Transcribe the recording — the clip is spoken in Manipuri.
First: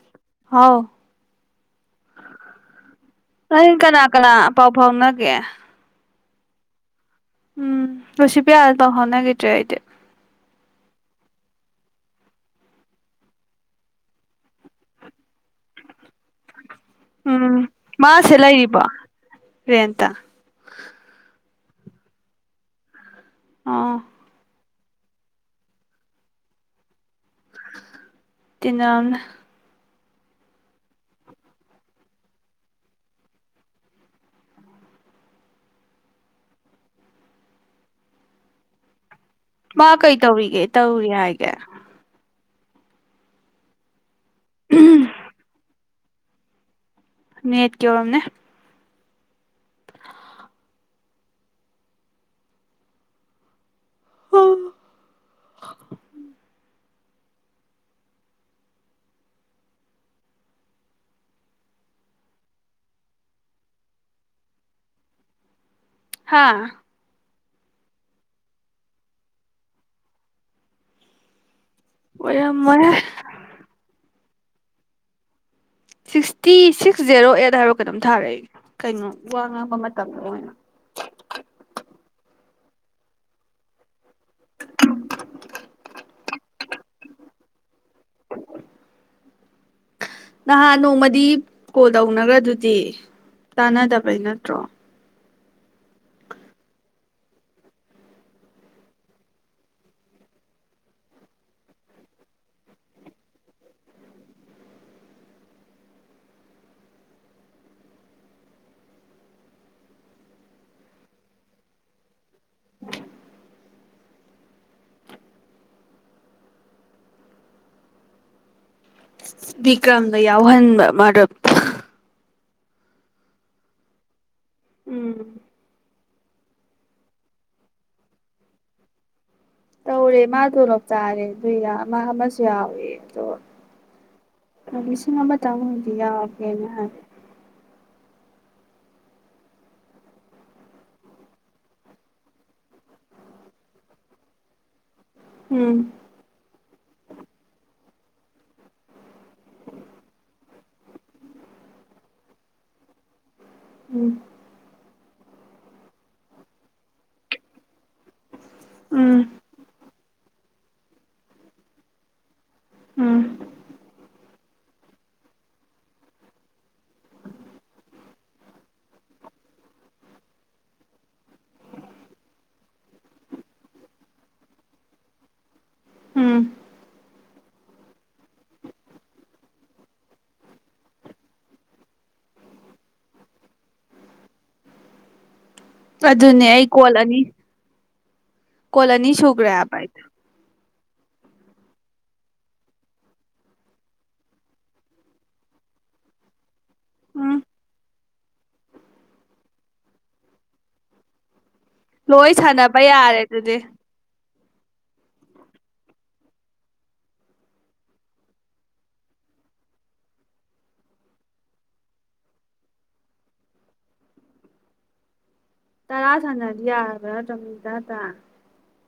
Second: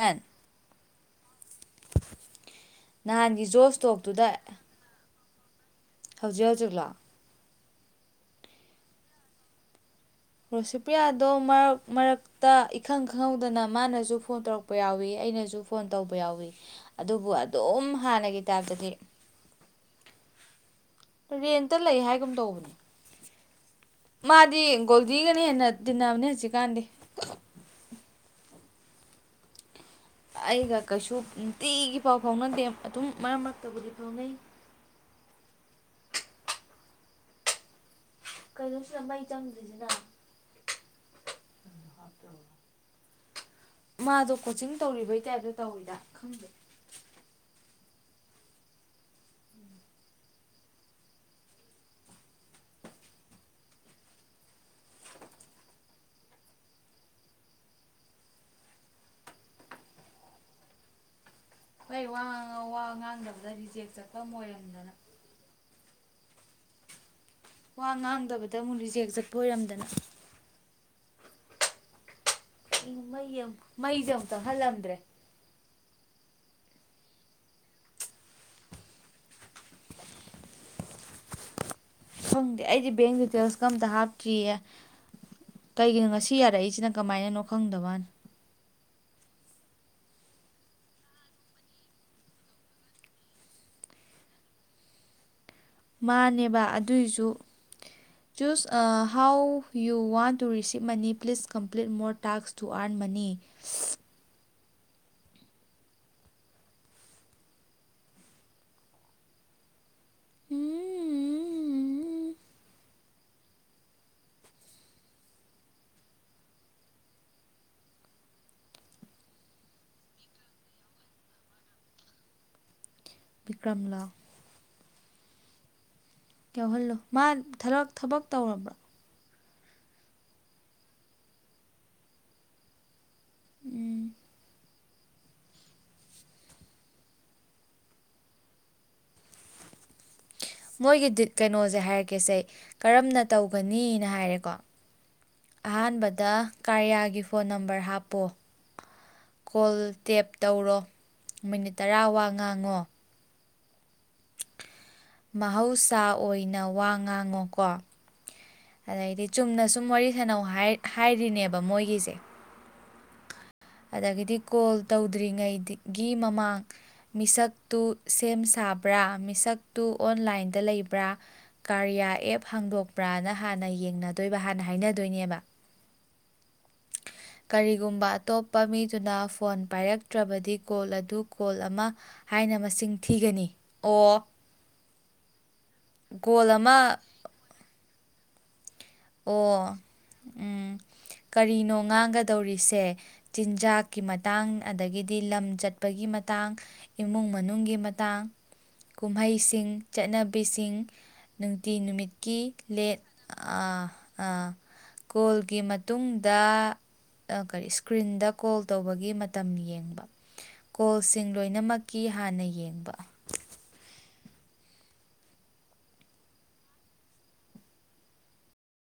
ꯃꯦꯟ ꯍꯥꯎ ꯅꯍꯥꯟꯒꯤ ꯖꯣꯁ ꯀꯅꯥ ꯇꯣꯛꯇꯨꯗ ꯀꯅꯥ ꯄꯥꯎ ꯐꯥꯎꯅ ꯒꯦ ꯍꯧꯖꯤꯛ ꯍꯧꯖꯤꯛ ꯂꯥꯛꯑꯣ ꯎꯝ ꯨꯁꯤꯤ ꯄꯤ ꯑꯜ ꯇꯧ ꯍꯉꯒꯗ꯭ꯦ ꯑꯥꯏꯗꯤ ꯔꯣꯁꯤꯄ꯭ꯔꯤꯌꯥꯗꯣ ꯃꯔꯛ ꯃꯔꯛꯇ ꯏꯈꯪ ꯈꯪꯍꯧꯗꯅ ꯃꯥꯅꯁꯨ ꯐꯣꯟ ꯇꯧꯔꯛꯄ ꯌꯥꯎꯏꯤ ꯑꯩꯅꯁꯨ ꯐꯣꯟ ꯇꯧꯕ ꯌꯥꯎꯏꯤ ꯎꯝ ꯃꯥꯁꯦ ꯂꯩꯔꯤꯕꯣ ꯔꯦꯟꯇ ꯔꯦꯟꯇ ꯂꯩ ꯍꯥꯏꯒꯨꯝ ꯇꯧꯕꯅꯤ ꯑꯣ ꯃꯥꯗꯤ ꯀꯒꯣꯤꯒꯅ ꯍꯦꯟꯅ ꯇꯤꯟꯅꯕꯅꯦ ꯍꯧꯖꯤꯛꯀꯥꯟꯗꯤ ꯇꯤꯅ ꯑꯃꯅ ꯑꯩꯒ ꯀꯩꯁꯨ ꯅꯨꯡꯇꯤꯒꯤ ꯄꯥꯎ ꯐꯥꯎꯅꯗꯦ ꯑꯗꯨꯝ ꯃꯔꯛ ꯃꯔꯛꯇꯕꯨꯗꯤ ꯐꯥꯎꯅꯩ ꯀꯩꯅꯣ ꯁꯥꯏ ꯃꯥ ꯀꯩ ꯇꯧꯔꯤꯒꯦꯦ ꯇꯧꯔꯤ ꯍꯥꯏꯒꯦ ꯃꯥꯗꯣ ꯀꯣꯆꯤꯡ ꯇꯧꯔꯤꯕꯩ ꯇꯥꯏꯞꯇꯣ ꯇꯧꯋꯤꯗ ꯈꯪꯗꯦ ꯅꯠ ꯀꯣ ꯑꯝꯅꯦ ꯑ ꯍꯣꯏ ꯋꯥ ꯋꯥ ꯉꯥꯡꯗꯕꯗ ꯔꯤꯖꯦꯛ ꯆꯠꯄ ꯑꯣꯏꯔꯝꯗꯅ ꯍꯥꯥ ꯋꯥ ꯉꯥꯡꯗꯕꯗ ꯑꯃꯨꯛ ꯂꯤꯖꯦꯛ ꯆꯠꯄ ꯑꯣꯏꯔꯝꯗꯅ ꯑꯣꯏꯔꯝꯃꯣꯏꯍꯦ ꯃꯩ ꯃꯩꯖꯝ ꯇꯪꯍꯜꯂꯝꯗ꯭ꯔꯦ ꯁꯤꯛꯁꯇꯤ ꯁꯤꯛꯁ ꯖꯦꯔꯣ ꯑꯦꯠ ꯍꯥꯏꯔꯣꯒ ꯑꯗꯨꯝ ꯊꯥꯔꯛꯏꯦ ꯀꯩꯅꯣ ꯋꯥ ꯉꯥꯡꯕ ꯃꯇꯝꯗꯣ ꯑꯣꯏꯅ ꯈꯪꯗꯦ ꯑꯩꯗꯤ ꯕꯦꯡ ꯗꯤꯇꯦꯜꯁ ꯀꯝꯇ ꯍꯥꯞꯇꯦ ꯀꯤꯌꯦ ꯀꯩꯒꯤꯅꯣ ꯉꯁꯤ ꯌꯥꯔꯛꯏꯁ ꯁꯤꯅ ꯀꯃꯥꯏꯅꯅꯣ ꯈꯪꯗꯕꯅꯤ ꯅꯍꯥꯟ ꯅꯣꯡꯃꯗꯤ ꯀꯣꯜ ꯇꯧꯅꯈ꯭ꯔ ꯑꯗꯨꯗꯤ ꯇꯥꯅꯗꯕꯩ ꯅꯠꯇ꯭ꯔꯣ꯫ ꯃꯥꯅꯦꯕ ꯑꯗꯨꯏꯁꯨ choose how you want to receipt money please complete more tasks to earn money ꯎꯝ꯫ ꯕꯤꯀ꯭ꯔꯝꯗ ꯌꯥꯎꯍꯟꯕ ꯃꯔꯨꯞ ꯕꯤꯀ꯭ꯔꯝꯂꯥ ꯎꯝ꯫ ꯌꯥꯎꯍꯜꯂꯣ ꯃꯥ ꯊꯕꯛ ꯇꯧꯔꯕ꯭ꯔꯥ? ꯇꯧꯔꯦ ꯃꯥ ꯇꯣꯂꯣꯞ ꯆꯥꯔꯦ ꯑꯗꯨ ꯃꯥ ꯑꯃꯁꯨ ꯌꯥꯎꯏ꯫ ꯎꯝ [unintelligible] ꯂꯤꯁꯤꯡ ꯑꯃꯇꯥ ꯑꯣꯏꯗꯤ ꯌꯥꯑꯣꯒꯦꯅ ꯍꯥꯏ ꯫ ꯃꯣꯏꯒꯤꯗꯤꯠ ꯀꯩꯅꯣꯁꯦ ꯍꯥꯏꯔꯛꯀꯦꯁꯦ ꯀꯔꯝꯅ ꯇꯧꯒꯅꯤꯅ ꯍꯥꯏꯔꯦꯀꯣ ꯎꯝ ꯑꯍꯥꯟꯕꯗ ꯀꯥꯔꯤꯌꯥꯒꯤ ꯐꯣꯟ ꯅꯝꯕꯔ ꯍꯥꯞ ꯄꯣ ꯀꯣꯜ ꯇꯦꯞ ꯇꯧꯔꯣ ꯃꯤꯅꯤꯠ ꯇꯔꯥ ꯋꯥ ꯉꯥꯡꯉꯣ ꯎꯝ꯫ ꯃꯍꯧꯁꯥ ꯑꯣꯏꯅ ꯋꯥ ꯉꯥꯡꯉꯣꯀꯣ ꯎꯝ ꯑꯗꯩꯗꯤ ꯆꯨꯝꯅ ꯁꯨꯝ ꯋꯥꯔꯤ ꯁꯅꯧ ꯍꯥꯏꯔꯤꯅꯦꯕ ꯃꯣꯏꯒꯤꯁꯦ ꯎꯝ꯫ ꯑꯗꯒꯤꯗꯤ ꯀꯣꯜ ꯇꯧꯗ꯭ꯔꯤꯉꯩꯗꯒꯤ ꯃꯃꯥꯡ ꯃꯤꯁꯛꯇꯨ ꯁꯦꯝ ꯁꯥꯕ꯭ꯔꯥ ꯃꯤꯁꯛꯇꯨ ꯑꯣꯟꯂꯥꯏꯟꯗ ꯂꯩꯕ꯭ꯔꯥ ꯀꯥꯔꯤꯌꯥ ꯑꯦꯞ ꯍꯥꯡꯗꯣꯛꯄ꯭ꯔꯥꯅ ꯍꯥꯟꯅ ꯌꯦꯡꯅꯗꯣꯏꯕ ꯍꯥꯟꯅ ꯍꯥꯏꯅꯗꯣꯏꯅꯦꯕ ꯎꯝ꯫ ꯀꯔꯤꯒꯨꯝꯕ ꯑꯇꯣꯞꯄ ꯃꯤꯗꯨꯅ ꯐꯣꯟ ꯄꯥꯏꯔꯛꯇ꯭ꯔꯕꯗꯤ ꯀꯣꯜ ꯑꯗꯨ ꯀꯣꯜ ꯑꯃ ꯍꯥꯏꯅ ꯃꯁꯤꯡ ꯊꯤꯒꯅꯤ ꯑꯣ ꯑꯗꯨꯅꯦ ꯀꯣꯜ ꯑꯩ ꯑꯃ ꯀꯣꯜꯂꯅꯤ ꯀꯣꯜ ꯑꯅꯤ ꯁꯒ꯭ꯔꯦ ꯑꯣ ꯍꯥꯕꯥ ꯑꯩꯗꯤ꯫ ꯎꯝ ꯀꯔꯤꯅꯣ ꯉꯥꯡꯒꯗꯧꯔꯤꯁꯦ ꯆꯤꯟꯖꯥꯛꯀꯤ ꯃꯇꯥꯡ ꯑꯗꯒꯤꯗꯤ ꯂꯝ ꯆꯠꯄꯒꯤ ꯃꯇꯥꯡ ꯏꯃꯨꯡ ꯎꯝ ꯃꯅꯨꯡꯒꯤ ꯃꯥ ꯥꯀꯨꯝꯍꯩꯁꯤꯡ ꯆꯠꯅꯕꯤꯁꯤꯡ ꯅꯨꯡꯇꯤ ꯂꯣꯏ ꯅꯨꯃꯤꯠꯀꯤ ꯁꯥꯟꯅꯕ ꯂꯦꯠ ꯌꯥꯔꯦ ꯑꯗꯨꯗꯤ ꯑ ꯀꯣꯜꯒꯤ ꯃꯇꯨꯡꯗ ꯀꯔꯤ ꯏꯁꯀ꯭ꯔꯤꯟꯗ ꯀꯣꯜ ꯇꯧꯕꯒꯤ ꯃꯇꯝ ꯌꯦꯡꯕ ꯀꯣꯜꯁꯤꯡ ꯂꯣꯏꯅꯃꯛꯀꯤ ꯍꯥꯟꯅ ꯌꯦꯡꯕ ꯇꯔꯥ ꯁꯥꯟꯅꯗꯤ ꯌꯥꯕ꯭ꯔꯥ ꯅꯠꯇꯔꯥ ꯃꯤꯅꯤꯠ ꯇꯔꯥ - ꯇꯔꯥ꯫